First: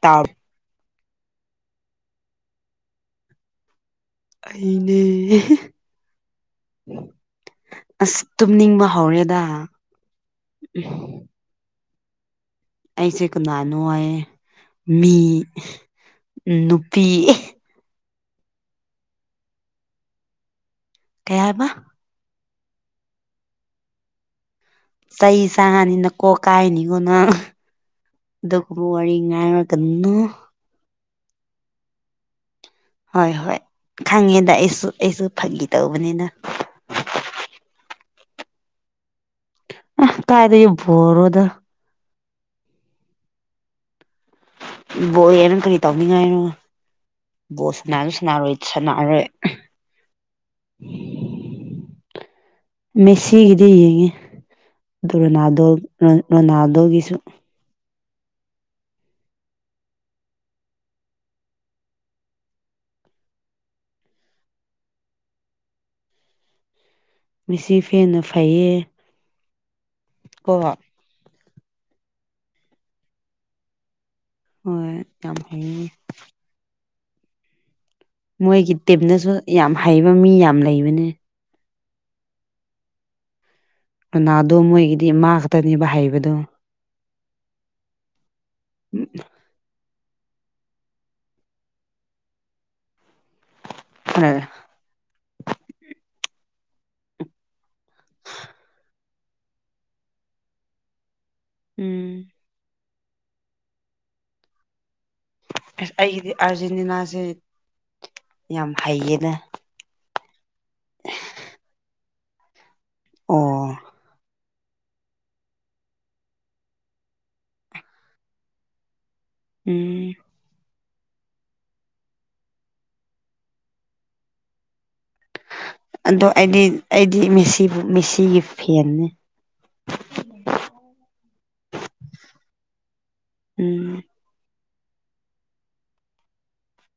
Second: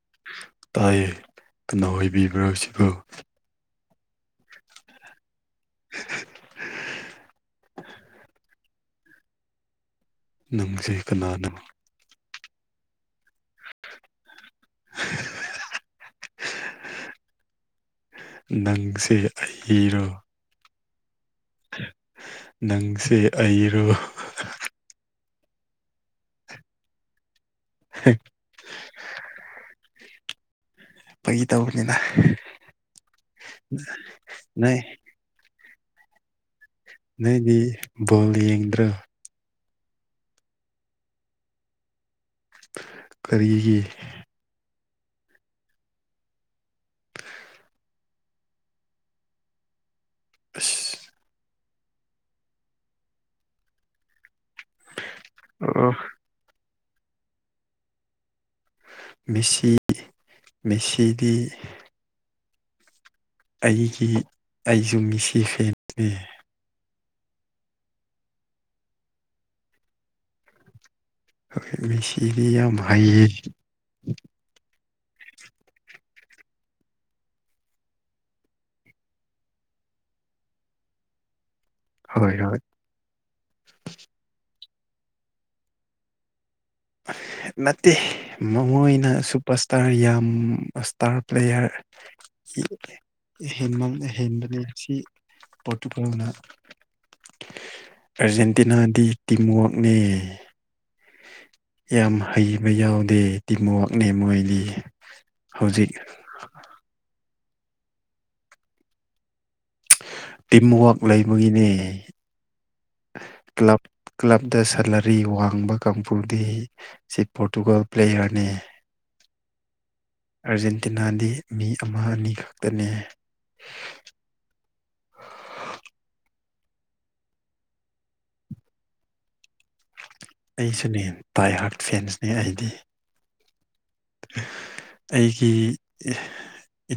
ꯇꯥꯎ ꯇꯥꯏꯌꯦ ꯀꯅꯥ ꯑꯣꯏꯕꯤꯕ꯭ꯔ ꯁꯤꯕꯨ ꯑꯩꯅꯦ ꯐꯥꯎꯔꯦꯗꯥ ꯅꯪꯁꯦ ꯀꯅꯥꯅꯣ ꯑꯩꯁꯦ ꯀꯅꯥꯅꯣ ꯍꯥꯏꯌꯦ ꯃꯤ ꯎꯝ ꯅꯨꯄꯤ ꯅꯪꯁꯦ ꯑꯩꯒꯤꯔꯣ ꯀꯩ ꯍꯥꯏꯕ ꯅꯪꯁꯦ ꯑꯩꯔꯣ ꯆꯩ ꯆꯥꯅꯤ ꯅꯀꯣꯛ ꯀꯥꯏꯅꯤꯒꯣ ꯅꯪ ꯑꯗꯨꯒꯨꯝꯕ ꯋꯥꯔꯤ ꯉꯥꯏꯔꯛꯀ ꯅꯨ ꯐꯒꯤ ꯇꯧꯕꯅꯤꯗ ꯍꯣꯏ ꯍꯣꯏ ꯈꯪꯉꯦꯗ ꯅꯣꯏ ꯑꯩꯁꯨ ꯑꯩꯁꯨ ꯐꯥꯒꯤ ꯇꯧꯕꯅꯤꯅ ꯅꯪꯗꯤ ꯕꯣꯜ ꯌꯦꯡꯗ꯭ꯔꯣ ꯑ ꯀꯥꯏꯗꯩ ꯕꯣꯜꯔꯣꯗ ꯀꯔꯤꯒꯤ ꯕꯣꯜ ꯌꯦꯡꯉꯥ ꯀꯔꯤ ꯇꯧꯅꯤꯡꯉꯥꯏꯅꯣ ꯕꯣꯜ ꯁꯅꯥꯁꯨ ꯁꯅꯥꯔꯣꯏ ꯁꯅꯥꯔꯣꯏ ꯑꯁ ꯃꯦꯁꯤꯒꯤꯗꯤ ꯌꯦꯡꯉꯦ ꯑꯗꯨ ꯔꯣꯅꯥꯜꯗꯣ ꯑꯣ ꯔꯣꯅꯥꯜ ꯗꯣꯒꯤꯁꯨ ꯃꯦꯁꯤ ꯃꯦꯁꯤꯗꯤ ꯑꯩꯒꯤ ꯑꯩꯁꯨ ꯃꯤꯁꯤ ꯐꯦꯟꯅꯦ ꯃꯤꯁꯤ ꯐꯦꯟꯅ ꯐꯩꯌꯦ ꯀꯣꯕ ꯍꯣꯏ ꯃꯤꯁꯤꯗꯤ ꯌꯥꯝ ꯍꯩꯌꯦ ꯍꯣꯏ ꯌꯥꯝ ꯍꯩꯅꯤ ꯃꯣꯏꯒꯤ ꯇꯤꯝꯅꯁꯨ ꯌꯥꯝ ꯍꯩꯕ ꯃꯤ ꯌꯥꯝ ꯂꯩꯕꯅꯦ ꯍꯣꯏ ꯍꯣꯏ ꯔꯣꯅꯥꯗꯣ ꯃꯣꯏꯒꯤꯗꯤ ꯃꯥꯥ ꯈꯛꯇꯅꯦꯕ ꯍꯩꯕꯗꯣ ꯅꯠꯇꯦ ꯃꯉꯣꯏꯅ ꯁꯨꯄꯔ ꯏꯁ ꯇꯥꯔ ꯌꯥꯝ ꯏꯁꯇꯥꯔ ꯄ꯭ꯂꯦꯌꯥꯔ ꯌꯤ ꯍꯦꯟꯃꯟꯅꯤ ꯍꯦꯟꯕꯅꯤ ꯁꯤ ꯄꯣꯔꯇꯨꯒꯜꯅ ꯑꯥꯔꯖꯦꯟꯇꯤꯅꯥꯗꯤ ꯇꯤꯝ ꯋꯥꯛꯅꯦ ꯌꯥꯝ ꯎꯝ ꯍꯩꯕ ꯌꯥꯎꯗꯦ ꯇꯤꯝ ꯋꯥꯛꯅꯦ ꯃꯣꯏꯗꯤ ꯍꯧꯖꯤꯛ ꯑꯁ ꯑꯩꯒꯤꯗꯤ ꯑꯥꯔꯖꯦꯟꯇꯤꯅꯥꯁꯦ ꯌꯥꯝ ꯍꯩꯌꯦꯅꯦ ꯇꯤꯝ ꯋꯥꯔꯛ ꯂꯩꯕꯒꯤꯅꯦ ꯑꯣ ꯗ ꯁꯂꯔꯤ ꯋꯥꯡꯕ ꯀꯥꯡꯕꯨꯗꯤ ꯁꯤ ꯄꯣꯔꯇꯨꯒꯜ ꯄ꯭ꯂꯦꯌꯔꯅꯤ ꯎꯝ ꯑꯥꯔꯖꯦꯟꯇꯤꯅꯥꯗꯤ ꯃꯤ ꯑꯃꯅꯤ ꯈꯛꯇꯅꯦ [inaudible] ꯑꯗꯣ ꯑꯩꯗꯤ ꯑꯩꯗꯤ ꯃꯦꯁꯤꯕꯨ ꯃꯦꯁꯤꯒꯤ ꯐꯦꯟꯅꯤ ꯑꯩꯁꯨꯅꯦ ꯄꯥꯏ ꯍꯥꯔꯠ ꯐꯦꯟꯁꯅꯦ ꯑꯩꯗꯤ ꯎꯝ ꯑꯩꯒꯤ ꯏ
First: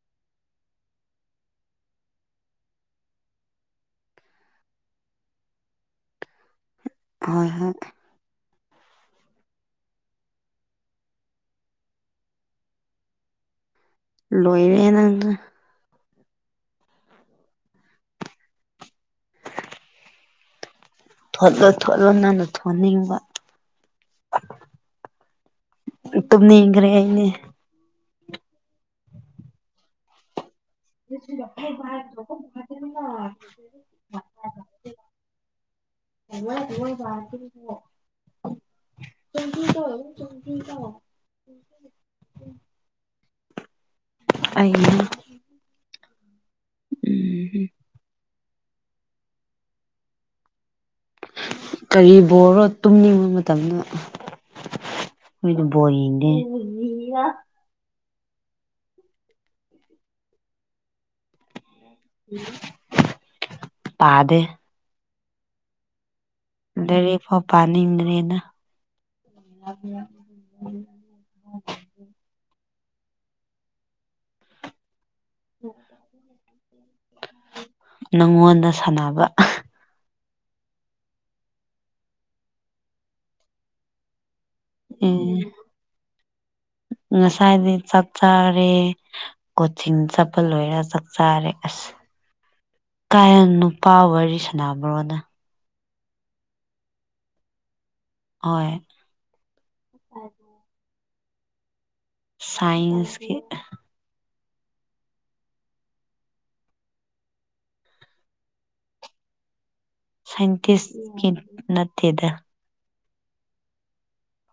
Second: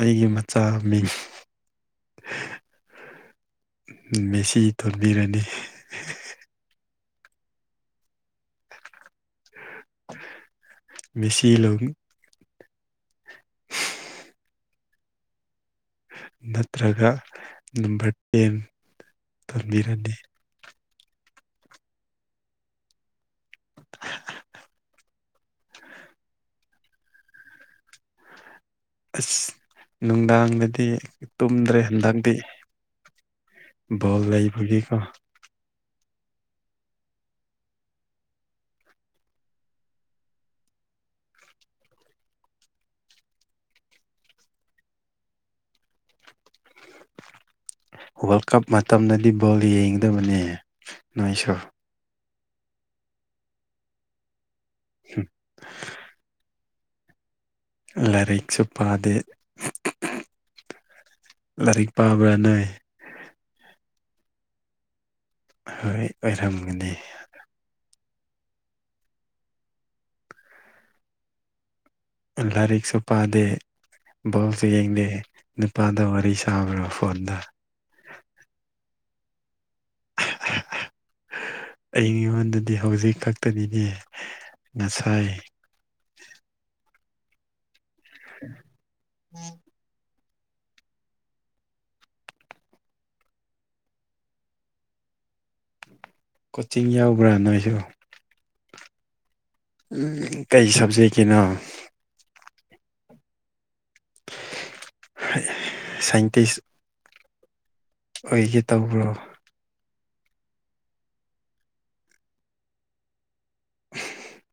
ꯑꯩꯒꯤ ꯃꯆꯥ ꯃꯤꯡ ꯍꯨꯝ ꯍꯥ ꯍꯥ ꯃꯦꯁꯤ ꯊꯣꯟꯕꯤꯔꯅꯤ ꯍꯤ ꯍꯤ ꯍꯤ ꯍꯣꯏ ꯍꯣꯏ ꯃꯦꯁꯤ ꯂꯧꯃꯤ ꯂꯣꯏꯔꯦ ꯅꯪꯅ ꯅꯠꯇ꯭ꯔꯒ ꯅꯝꯕꯔ ꯇꯦꯟ ꯊꯣꯟꯕꯤꯔꯅꯤ ꯊꯣꯠꯂꯣ ꯊꯣꯠꯂꯣ ꯅꯪꯅ ꯊꯣꯟꯅꯤꯡꯕ ꯍꯥ ꯍꯥ ꯍꯥ ꯇꯨꯝꯅꯤꯡꯒꯔꯦ ꯑꯥꯏꯅꯦ ꯁ ꯅꯨꯡꯗꯥꯡꯗꯗꯤ ꯗꯤ ꯇꯨꯝꯗ꯭ꯔꯦ ꯍꯟꯗꯛꯇꯤ ꯕꯣꯜ ꯂꯩꯕꯒꯤꯀꯣ ꯑꯦ ꯄꯇꯣ [unintelligible] [unintelligible] ꯑꯩꯅꯤ ꯎꯝ ꯍꯨꯝ ꯋꯥꯔꯜ ꯀꯞ ꯃꯇꯝꯗꯗꯤ ꯕꯣꯜ ꯌꯦꯡꯒꯗꯕꯅꯦ ꯅꯣꯏꯁꯨ ꯕꯣꯔꯣ ꯇꯨꯝꯅꯤꯡ ꯃꯇꯝꯗ ꯅꯣꯏꯅ ꯕꯣꯜ ꯌꯦꯡꯗꯦ ꯌꯦꯡꯉꯤꯔꯥ ꯂꯥꯏꯔꯤꯛꯁꯨ ꯄꯥꯗꯦ ꯂꯥꯏꯔꯤꯛ ꯄꯥꯕ꯭ꯔꯥ ꯅꯏ ꯄꯥꯗꯦ ꯍꯣꯏ ꯑꯣꯏꯔꯝꯒꯅꯤ ꯂꯥꯏꯔꯤꯛꯐꯥ ꯄꯥꯅꯤꯗꯔꯦꯅꯦ [unintelligible] ꯂꯥꯏꯔꯤꯛꯁꯨ ꯄꯥꯗꯦ ꯕꯣꯜꯁꯨ ꯌꯦꯡꯗꯦ ꯅꯨꯄꯥꯗ ꯋꯥꯔꯤ ꯁꯥꯕ꯭ꯔꯣ ꯐꯣꯟꯗ ꯅꯪꯉꯣꯟꯗ ꯁꯥꯟꯅꯕ ꯑꯩꯉꯣꯟꯗꯗꯤ ꯍꯧꯖꯤꯛ ꯈꯛꯇꯅꯤꯅꯦ ꯉꯁꯥꯏ ꯎ ꯁꯥꯏꯗꯤ ꯆꯠꯆꯔꯦ ꯀꯣꯆꯤꯡ ꯆꯠ ꯄ ꯂꯣꯏꯔ ꯆꯥꯛ ꯆꯥꯔꯦ ꯑꯁ ꯀꯥꯌꯦꯟ ꯅꯨꯄꯥ ꯋꯥꯔꯤ ꯁꯅꯕꯔꯣꯅ ꯀꯣꯆꯤꯡ ꯌꯥꯎꯕ꯭ꯔꯥ ꯅꯣꯏꯁꯨ ꯍꯣꯏ ꯀꯩ ꯁꯕꯖꯦꯛꯀꯤꯅꯣ ꯁꯥꯏꯟꯁꯀꯤ ꯁꯥꯏꯟꯇꯤꯁ ꯑꯣꯏꯒꯦ ꯇꯧꯕ꯭ꯔꯣ ꯁꯥꯏꯟꯇꯤꯁꯀꯤ ꯅꯠꯇꯦꯗ [unintelligible]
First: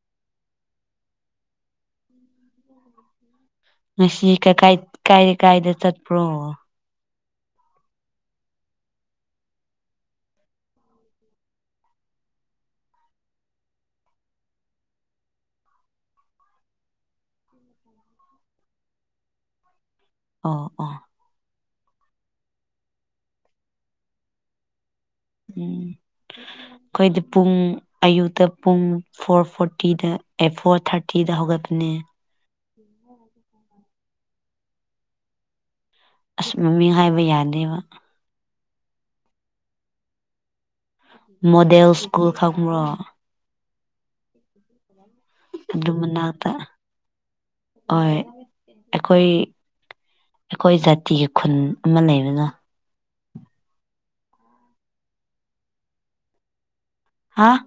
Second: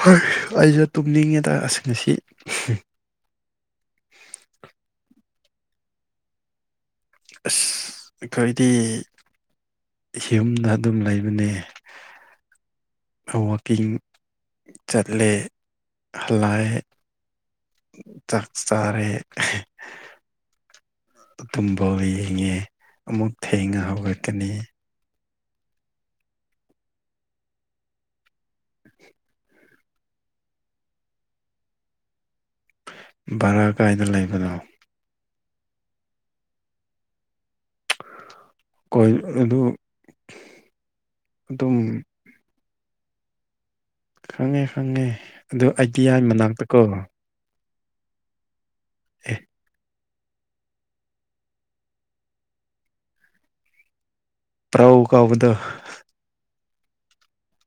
ꯍꯣꯏ ꯑꯩꯁꯨ ꯇꯨꯝꯅꯤꯡꯉꯤꯗꯁꯤꯡ ꯑꯁꯤ ꯉꯁꯤ ꯀꯥꯏ ꯀꯥꯏꯗ ꯀꯥꯏꯗ ꯆꯠꯄ꯭ꯔꯣ ꯑꯁ ꯑꯩꯈꯣꯏꯗꯤ ꯌꯨꯝꯗ ꯑꯗꯨꯝ ꯂꯩꯕꯅꯤ ꯋꯥꯋꯀꯤꯡ ꯆꯠꯂꯦ ꯍꯜꯂꯑꯦ ꯆꯥꯛ ꯇꯔꯦ ꯑꯣ ꯑꯣ ꯇꯨꯝꯕꯥꯎ ꯌꯦꯡꯉꯦ ꯑꯃꯨꯛ ꯊꯦꯡꯉ ꯍꯧꯒꯠꯀꯅꯤ ꯎꯝ ꯑꯩꯈꯣꯏꯗꯤ ꯄꯨꯡ ꯑꯌꯨꯛꯇ ꯄꯨꯡ ꯐꯣꯔ ꯐꯣꯔꯇꯤꯗ ꯑꯦ ꯐꯣꯔ ꯊꯥꯔꯇꯤꯗ ꯍꯧꯒꯠꯄꯅꯦ ꯄꯨ ꯕꯔꯥ ꯀꯥꯏꯗ ꯂꯩꯕꯅꯣ ꯑꯁ ꯃꯃꯤ ꯍꯥꯏꯕ ꯌꯥꯗꯦꯕ ꯀꯣꯏ ꯑꯗꯨ ꯑꯗꯨꯝ ꯃꯗꯦꯜ ꯁ꯭ꯀꯨꯜ ꯈꯈꯃꯔꯥ ꯈꯪꯉꯦ ꯈꯪꯉꯦ ꯑꯗꯨ ꯑꯥꯏꯗꯤꯌꯥꯒꯤ ꯃꯅꯥꯛꯇꯀꯣ ꯍꯣꯏ ꯑꯩꯈꯣꯏ ꯑꯦ ꯑꯩꯈꯣꯏ ꯖꯥꯇꯤꯒꯤ ꯈꯨꯟ ꯑꯃ ꯂꯩꯕꯅ ꯄ꯭ꯔꯎ ꯀꯥꯎꯕꯗ ꯍꯥꯥ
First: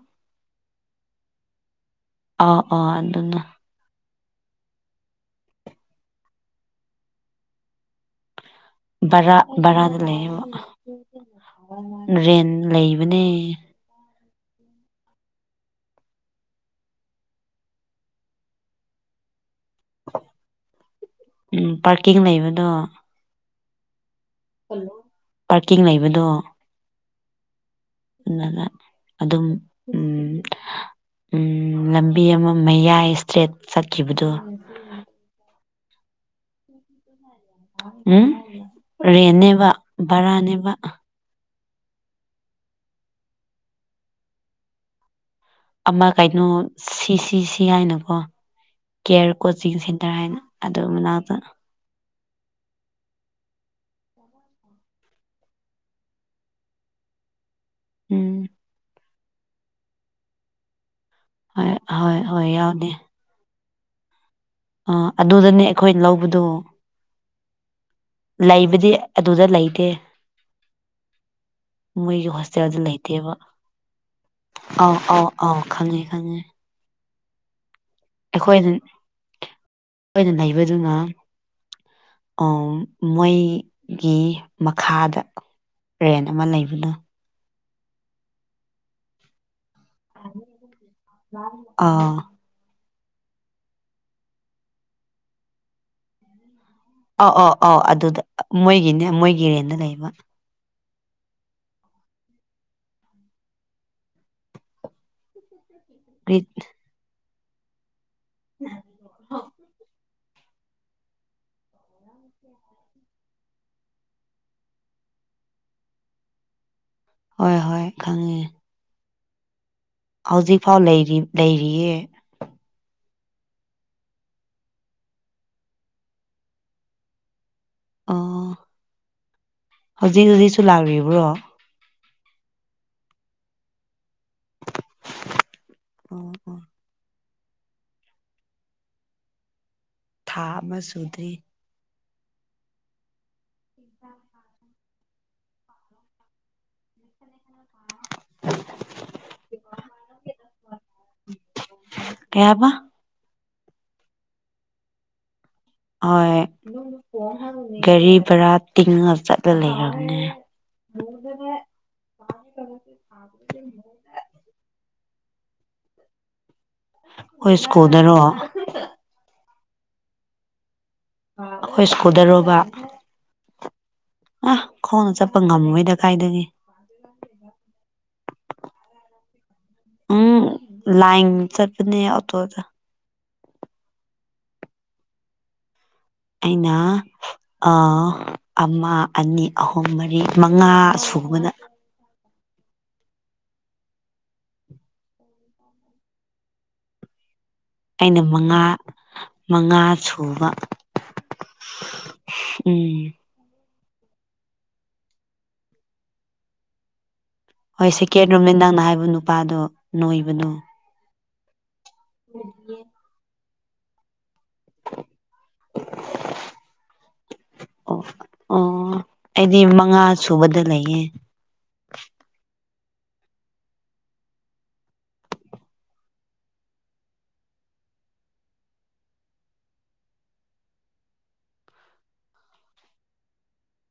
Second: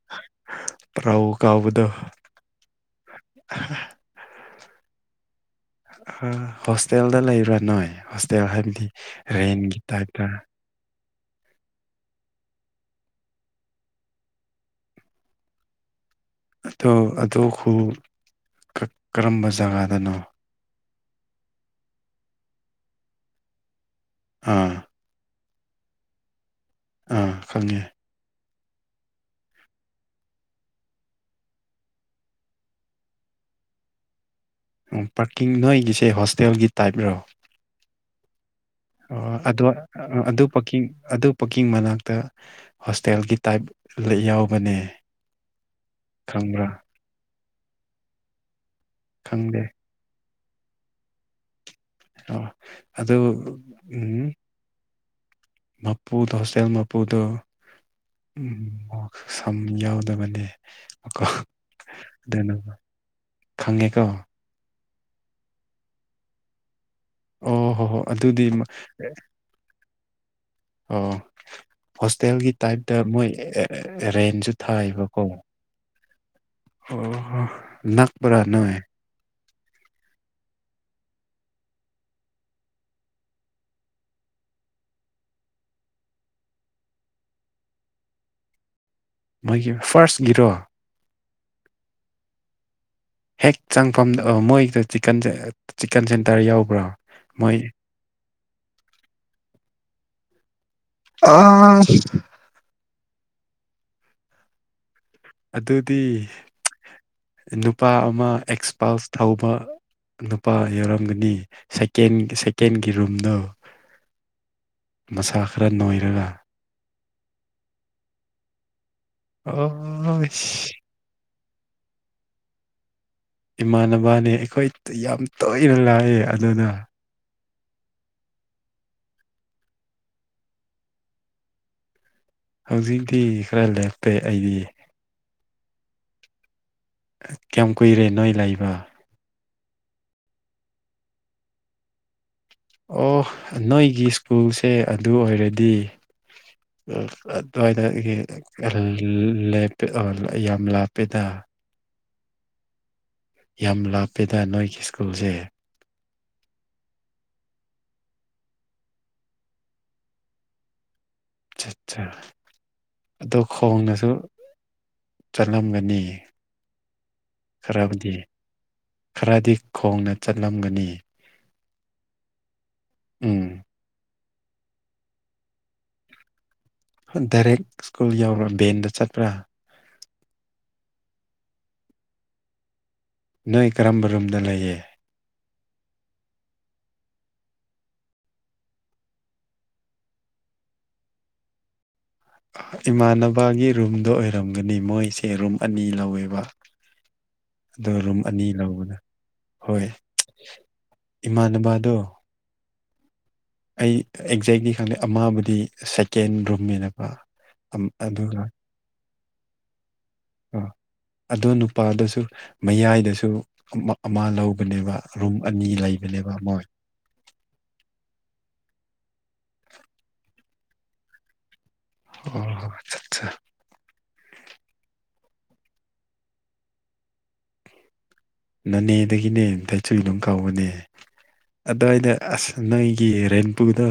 ꯄ꯭ꯔꯎ ꯀꯥꯎꯕꯗꯣ ꯑ ꯑ ꯑꯗꯨꯅ ꯍꯣꯁꯇꯦꯜꯗ ꯂꯩꯕ꯭ꯔꯥ ꯅꯣꯏ ꯍꯥꯏꯗꯤ ꯕꯔꯥ ꯔꯦꯟꯒꯤ ꯕꯔꯥꯗ ꯂꯩꯌꯦꯕ ꯇꯥꯏꯇꯔ ꯔꯦꯟ ꯂꯩꯕꯅꯦ ꯑꯗꯣ ꯑꯗꯨꯣ ꯍ ꯀꯔꯝꯕ ꯖꯒꯥꯗꯅꯣ ꯎꯝ ꯄꯥꯔꯀꯤꯡ ꯂꯩꯕꯗꯣ ꯑꯥ ꯄꯥꯔꯀꯤꯡ ꯂꯩꯕꯗꯣ ꯑꯥ ꯈꯪꯉꯦ ꯑꯗꯨ ꯑꯗꯨꯝ ꯎꯝ ꯎꯝ ꯂꯝꯕꯤ ꯑꯃ ꯃꯌꯥꯏ ꯏꯁꯇ꯭ꯔꯦꯠ ꯆꯠꯈꯤꯕꯗꯨꯣ ꯎ ꯄꯥꯔꯀꯤꯡ ꯅꯣꯏꯒꯤꯁꯦ ꯍꯣꯁꯇꯦꯜꯒꯤ ꯇꯥꯏꯞꯔꯣ ꯎꯝ ꯑꯗꯨ ꯔꯦꯟꯅꯦꯕ ꯑꯗꯨ ꯕꯔꯥꯅꯦꯕ ꯄꯀꯤꯡ ꯑꯗꯨ ꯄꯨꯛꯀꯤꯡ ꯃꯅꯥꯛꯇ ꯍꯣꯁꯇꯦꯜꯒꯤ ꯇꯥꯏꯞ ꯌꯥꯎꯕꯅꯦ ꯑꯃ ꯀꯩꯅꯣ ꯈꯪꯕ꯭ꯔꯥ ꯁꯤ ꯁꯤ ꯁꯤ ꯍꯥꯏꯅꯀꯣ ꯀꯦꯌꯔ ꯈꯪꯗꯦ ꯀꯣꯆꯤꯡ ꯁꯦꯟꯇꯔ ꯍꯥꯏꯅ ꯑꯗꯣꯃꯤꯅꯥꯗ ꯑ ꯑꯗ ꯎꯝ ꯃꯄꯨꯗ ꯍꯣꯁꯇꯦꯜ ꯃꯥꯄꯨꯗ ꯎꯝ ꯁꯝ ꯌꯥꯎꯗꯕꯅꯦ ꯀꯣ ꯍꯣꯏ ꯍꯣꯏ ꯍꯣꯏ ꯌꯥꯎꯅꯤ ꯈꯪꯉꯦꯀ ꯑꯥ ꯑꯗꯨꯗꯅꯦ ꯑꯩꯈꯣꯏ ꯂꯧꯕꯗꯣ ꯑꯣ ꯍꯣ ꯍꯣ ꯑꯗꯨꯗꯤ ꯃ- ꯂꯩꯕꯗꯤ ꯑꯗꯨꯗ ꯂꯩꯇꯦ ꯑꯣ ꯃꯣꯏꯒꯤ ꯍꯣꯁꯇꯦꯜꯒꯤ ꯍꯣꯁꯇꯦꯜꯗ ꯇꯥꯏꯞꯇ ꯃꯣꯏ ꯂꯩꯇꯦꯕ ꯔꯦꯟꯁꯨ ꯑꯧ ꯊꯥꯏꯕꯀꯣ ꯑꯧ ꯑꯧ ꯈꯪꯉꯦ ꯈꯪꯉꯦ ꯑꯣ ꯅꯥꯛꯄꯔꯥ ꯅꯣꯏ ꯅ ꯂꯩꯕꯗꯨꯅ ꯃꯣꯏꯒꯤ ꯃꯈꯥꯗ ꯔꯦꯟ ꯑꯃ ꯂꯩꯕꯅ ꯃꯣꯏꯒꯤ ꯐꯥꯔꯁ ꯒꯤꯔꯣ ꯑꯥ ꯍꯦꯛ ꯆꯪꯐꯝ ꯃꯣꯏꯗ ꯆꯤꯀꯟ ꯆꯤꯛꯀꯟ ꯁꯦꯟꯇꯔ ꯌꯥꯎꯕ ꯑ ꯑꯧ ꯑꯧ ꯑꯗꯨꯗ ꯃꯣꯏꯒꯤꯅꯦ ꯃꯣꯏꯒꯤꯔꯦꯟꯗ ꯂꯩꯕ ꯑꯥ ꯑꯗꯨꯗꯤ ꯅꯨꯄꯥ ꯑꯃ ꯑꯦꯛꯁꯄꯥꯜꯁ ꯊꯧꯕ ꯅꯨꯄꯥ ꯌꯥꯎꯔꯝꯒꯅꯤ ꯁꯀꯦꯟ ꯁꯦꯀꯦꯟꯒꯤ ꯔꯨꯝꯗꯣ ꯃꯁꯥ ꯈꯔ ꯅꯣꯏꯔꯒ ꯍꯣꯏ ꯍꯣꯏ ꯈꯪꯉꯦ ꯑꯣ ꯍꯧꯖꯤꯛꯐꯥꯎ ꯂꯩꯔꯤꯌꯦ ꯏꯃꯥꯟꯅꯕꯅꯦ ꯑꯩꯈꯣꯏꯗ ꯌꯥꯝ ꯇꯣꯏꯅ ꯂꯥꯛꯑꯦ ꯑꯗꯨꯅ ꯑ ꯍꯧꯖꯤꯛ ꯍꯧꯖꯤꯛꯁꯨ ꯂꯥꯛꯔꯤꯕ꯭ꯔꯣ ꯍꯧꯖꯤꯛꯇꯤ ꯈꯔ ꯂꯦꯞꯇꯦ ꯑꯩꯗꯤ ꯑꯣ ꯑꯣ ꯀꯌꯥꯝ ꯀꯨꯏꯔꯦ ꯅꯣꯏ ꯂꯩꯕ ꯊꯥ ꯑꯃ ꯁꯨꯗ꯭ꯔꯤ ꯑꯣ ꯅꯣꯏꯒꯤ ꯁ꯭ꯀꯨꯜꯁꯦ ꯑꯗꯨ ꯑꯣꯏꯔꯗꯤ ꯑꯗꯨꯋꯥꯏꯗꯒꯤ ꯌꯥꯝ ꯂꯥꯞꯄꯦꯗ ꯀꯌꯥꯕ ꯌꯥꯝ ꯂꯥꯞꯄꯦꯗ ꯅꯣꯏꯒꯤ ꯁ꯭ꯀꯨꯜꯁꯦ ꯍꯣꯏ ꯒꯥꯔꯤ ꯚꯔꯥ ꯇꯤꯡꯉ ꯆꯠꯂ ꯂꯩꯔꯝꯅꯦ ꯑ ꯑꯠ ꯑꯗꯣ ꯈꯣꯡꯅꯁꯨ ꯆꯠꯂꯝꯒꯅꯤ ꯑꯩꯈꯣꯏ ꯈꯔꯕꯨꯗꯤ ꯁ꯭ꯀꯨꯜꯗꯔꯣ ꯈꯔꯗꯤ ꯈꯣꯡꯅ ꯆꯠꯂꯝꯒꯅꯤ ꯑꯩꯈꯣꯏ ꯁ꯭ꯀꯨꯗꯔꯨꯕ ꯎꯝ ꯑ ꯈꯣꯡꯅ ꯆꯠꯄ ꯉꯝꯃꯣꯏꯗ ꯀꯥꯏꯗꯒꯤ ꯗꯥꯏꯔꯦꯛ ꯁ꯭ꯀꯨꯜ ꯌꯎꯕ꯭ꯔ ꯚꯕꯦꯟꯗ ꯆꯠꯄ꯭ꯔꯥ ꯆꯔꯄꯅꯦ ꯑꯣ ꯇꯣꯗ ꯅꯣꯏ ꯀꯔꯝꯕ ꯔꯨꯝꯗ ꯂꯩꯌꯦ ꯑꯅꯥ ꯑ ꯑꯃ ꯑꯅꯤ ꯑꯍꯨꯝ ꯃꯔꯤ ꯃꯉꯥ ꯁꯨꯕꯅ ꯏꯃꯥꯟꯅꯕꯒꯤ ꯔꯨꯝꯗꯣ ꯑꯣꯏꯔꯝꯒꯅꯤ ꯃꯣꯏꯁꯦ ꯔꯨꯝ ꯑꯅꯤ ꯂꯧꯋꯦꯕ ꯑꯗꯣ ꯔꯨꯝ ꯑꯩꯅ ꯑꯅꯤ ꯃꯉꯥ ꯂꯧꯕꯗ ꯃꯉꯥ ꯁꯨꯕ ꯏꯃꯥꯥꯟꯅꯕꯗꯣ ꯎꯝ ꯑꯩ ꯑꯦꯛꯖꯦꯛꯂꯤ ꯈꯪꯗꯦ ꯑꯃꯥꯕꯨꯗꯤ ꯁꯦꯀꯦꯟ ꯔꯨꯝꯃꯦꯕ ꯍꯣꯏ ꯁꯦꯀꯦꯟ ꯔꯣꯃꯦꯟꯗꯥꯡꯅ ꯍꯥꯏꯕ ꯅꯨꯄꯥꯗꯣ ꯅꯣꯏꯕꯗꯣ ꯑꯗꯣ ꯅꯨꯄꯥꯗꯁꯨ ꯃꯌꯥꯏꯗꯁꯨ ꯑꯃ ꯂꯧ ꯅꯦꯕ ꯔꯨꯝ ꯑꯅꯤ ꯂꯩꯕꯅꯦꯕ ꯃꯣꯏ ꯑꯣ ꯑꯣ ꯑꯩꯗꯤ ꯃꯉꯥ ꯁꯨꯕꯗ ꯂꯩꯌꯦ ꯑꯣ ꯑꯆꯠ ꯁꯥ ꯅꯅꯦꯗꯒꯤꯅꯦꯇꯁꯨꯨ ꯑꯗꯨꯝ ꯀꯥꯎꯕꯅꯦ [unintelligible] ꯑꯗꯨꯋꯥꯏꯗ ꯑꯁ ꯅꫭꯒꯤ ꯔꯦꯟꯕꯨꯨꯗꯣ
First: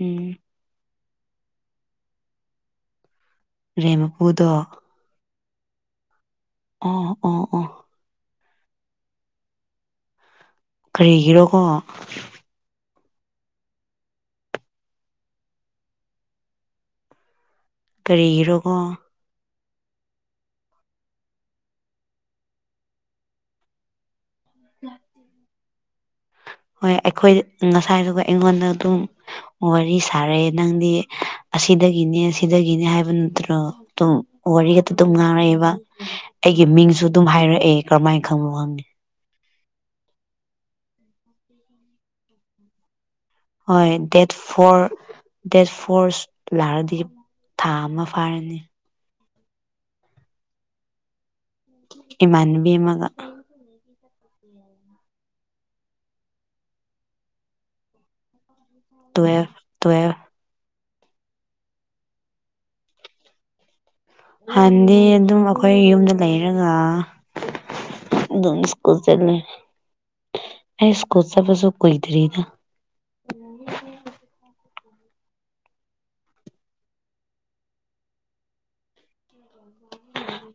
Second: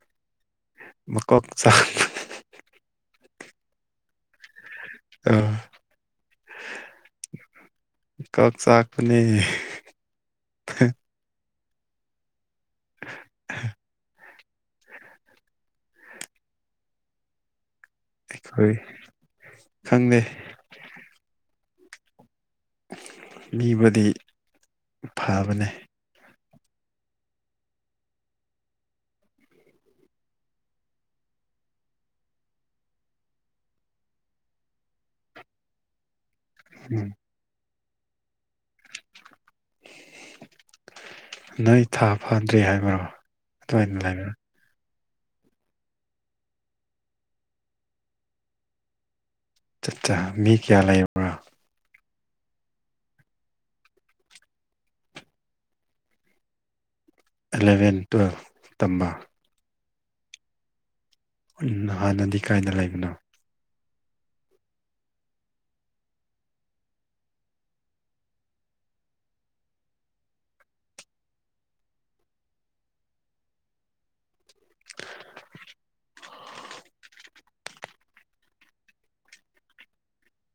ꯎꯝ ꯃꯀꯣꯛ ꯆꯥꯛꯄꯅ‌ꯦ ꯔꯦꯟ ꯃꯄꯨꯗꯣ ꯑꯥ ꯑꯣ ꯑꯣ ꯑꯣ ꯀꫭꯛꯆꯥꯥꯥꯛ ꯄꯅꯤ ꯀꯔꯤꯒꯤꯔꯣꯀꯣ [unintelligible] ꯑꯩꯈꯣꯏ ꯀꯔꯤꯒꯤꯔꯣꯀꫭ ꯈꯪꯗꯦ ꯃꯤꯕꯨꯗꯤ ꯐꯕꯅꯦ [unintelligible] ꯍꯣꯏ ꯑꯩꯈꯣꯏ ꯉꯁꯥꯏꯗꯨꯒ ꯑꯩꯉꯣꯟꯗ ꯑꯗꯨꯝ ꯋꯥꯔꯤ ꯁꯥꯔꯛꯑꯦ ꯅꯪꯗꯤ ꯑꯁꯤ ꯁꯤꯗꯒꯤꯅꯦ ꯁꯤꯗꯒꯤꯅꯦ ꯍꯥꯏꯕ ꯅꯠꯇ꯭ꯔꯣ ꯑꯗꯨꯝ ꯋꯥꯔꯤ ꯑꯗꯨꯇ ꯉꯥꯡꯔꯛꯏꯦꯕ ꯑꯩꯒꯤ ꯃꯤꯡꯁꯨ ꯎꯝ ꯑꯗꯨꯝ ꯍꯥꯏꯔꯛꯑꯦ ꯀꯔꯝꯃꯥꯏꯅ ꯈꯪꯕꯅꫭ ꯈꯪꯗ‌ꯦ ꯅꯪ ꯊꯥ ꯐꯥꯗ꯭ꯔꯤ ꯍꯥꯏꯕ꯭ꯔꯣ ꯍꯣꯏ ꯑꯗꯨꯃꯥꯏꯅ ꯗꯦꯠ ꯂꯩꯕ꯭ꯔꯥ ꯐꯣꯔ ꯗꯦꯠ ꯐꯣꯔꯁ ꯂꯥꯛꯑꯗꯤ ꯊꯥ ꯑꯃ ꯐꯥꯔꯅꯤ ꯆꯠ ꯆ ꯃꯤ ꯀꯌꯥ ꯂꯩꯕ꯭ꯔꫭ ꯑꯦꯃꯟꯅꯕꯤ ꯑꯃꯒꯥ ꯑꯦꯂꯚꯦꯟ ꯇꯨꯋꯦꯜꯐ ꯇꯝꯕ ꯇꯋꯦꯞ ꯍꯥꯟꯅꯗꯤ ꯀꯥꯏꯗ ꯂꯩꯕꯅꯣ ꯍꯥꯟꯗꯤ ꯑꯗꯨꯝ ꯑꯩꯈꯣꯏ ꯌꯨꯝꯗ ꯂꯩꯔꯒ ꯑꯗꯨꯝ ꯏꯁꯀꯨꯜ ꯆꯠꯂ‌ꯦ ꯑꯩ ꯏꯁꯀꯨꯜ ꯆꯠꯄꯁꯨ ꯀꯨꯏꯗꯔꯤꯗ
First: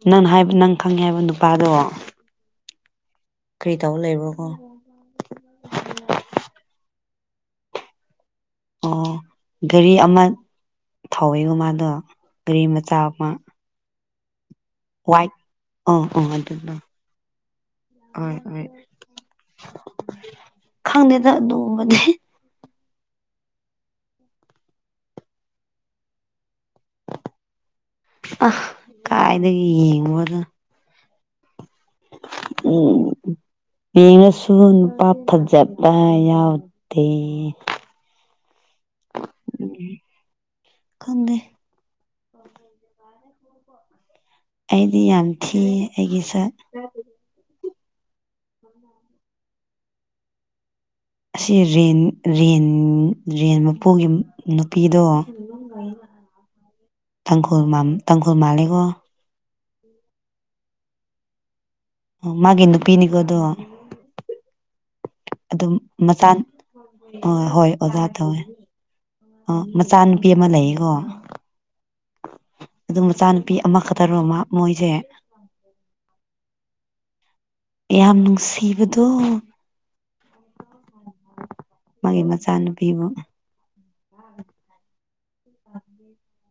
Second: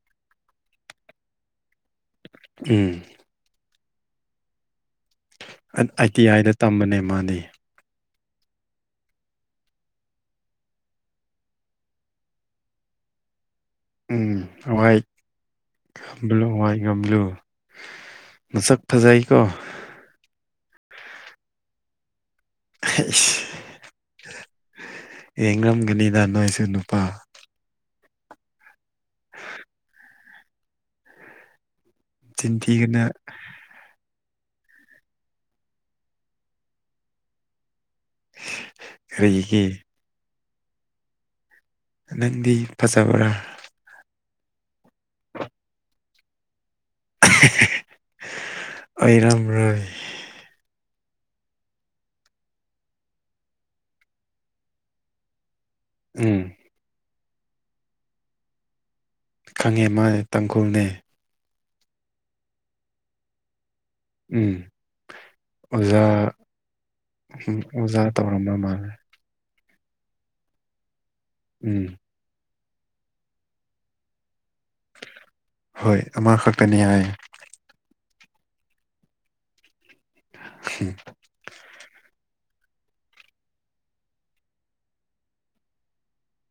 ꯅꯪ ꯍꯥꯏꯕ ꯅꯪ ꯈꯪꯉꯦ ꯍꯥꯏꯕ ꯅꯨꯄꯥꯗꯣ ꯎꯝ ꯀꯔꯤ ꯇꯧꯕ ꯂꯩꯕ꯭ꯔꯣ ꯀꯣ ꯑꯥꯏ ꯇꯤ ꯑꯥꯏꯗ ꯇꯝꯕꯅꯦ ꯃꯥꯗꯤ ꯑꯣ ꯒꯥꯔꯤ ꯑꯃ ꯊꯥꯎꯋꯏꯒꫭ ꯃꯥꯗꯣ ꯒꯥꯔꯤ ꯃꯆꯥ ꯑꯃ ꯎꯝ ꯍꯣꯏ ꯋꯥꯏꯠ ꯑꯣ ꯑꯣ ꯒꯝ꯭ꯂꯨ ꯑꯗꯨꯗꯣ ꯍꯏ ꯒꯝ꯭ꯂꯨ ꯃꯁꯛ ꯐꯖꯩꯀꯣ ꯈꯪꯗ‌ꯦꯗ ꯑꯗꯨꯒꯨꯝꯕꯗꯤ [unintelligible] ꯌꯦꯡꯔꯝꯒꯅꯤꯗ ꯅꯣꯏꯁꯨ ꯅꯨꯄꯥ ꯑ ꯀꯥꯏꯗꯒꯤ ꯌꯦꯡꯕꯅ‌ꫭ ꯆꯤꯟ ꯎꯝ ꯊꯤꯒꯅ ꯉꯁꯤ ꯁꯨꯟ ꯄꯥꯊꯖꯠꯄ ꯌꯥꯎꯗꯦ [unintelligible] ꯀꯔꯤꯒꯤ ꯈꯪꯗꯦ ꯅꯪꯗꯤ ꯐꯖꯕ꯭ꯔꯥ ꯑꯩꯗꯤ ꯌꯥꯝ ꯊꯤꯌꯦ ꯑꯩꯒꯤ ꯁꯛ ꯑꯩꯔꯝ ꯔꯝ ꯑꯁꯤ ꯔꯦꯟ ꯔꯦꯟ ꯃꯄꯨꯒꯤ ꯅꯨꯄꯤꯗꯣ ꯎꯝ ꯇꯥꯡꯈꯨꯜ ꯇꯥꯡꯈꯨꯜ ꯃꯥꯜꯂꯦꯀꯣ ꯈꯪꯉꯦ ꯃꯥꯅꯦ ꯇꯥꯡꯈꯨꯜꯅꯦ ꯃꯥꯒꯤ ꯅꯨꯄꯤꯅꯤꯀꯣ ꯑꯗꯣ ꯎꯝ ꯑꯗꯨꯝ ꯑꯣꯖꯥ ꯃꯆꯥ ꯑ ꯍꯣꯏ ꯑꯣꯖꯥ ꯇꯧꯋꯦ ꯇꯧꯔꯝꯕ ꯃꯥꯜꯂꯦ ꯑ ꯃꯆꯥꯅꯨꯄꯤ ꯑꯃ ꯂꯩꯌꯦꯀꯣ ꯎꯝ ꯑꯗꯨ ꯃꯆꯥꯅꯨꯄꯤ ꯑꯃ ꯈꯛꯇꯔꯣ ꯑꯃ ꯍꯣꯏ ꯑꯃꯥ ꯈꯛꯇꯅꯤ ꯍꯥꯏ ꯌꯥꯝ ꯅꯨꯡꯁꯤꯕꯗꯣ ꯎ ꯏꯆꯥꯅꯨꯄꯤꯕꯨ ꯦ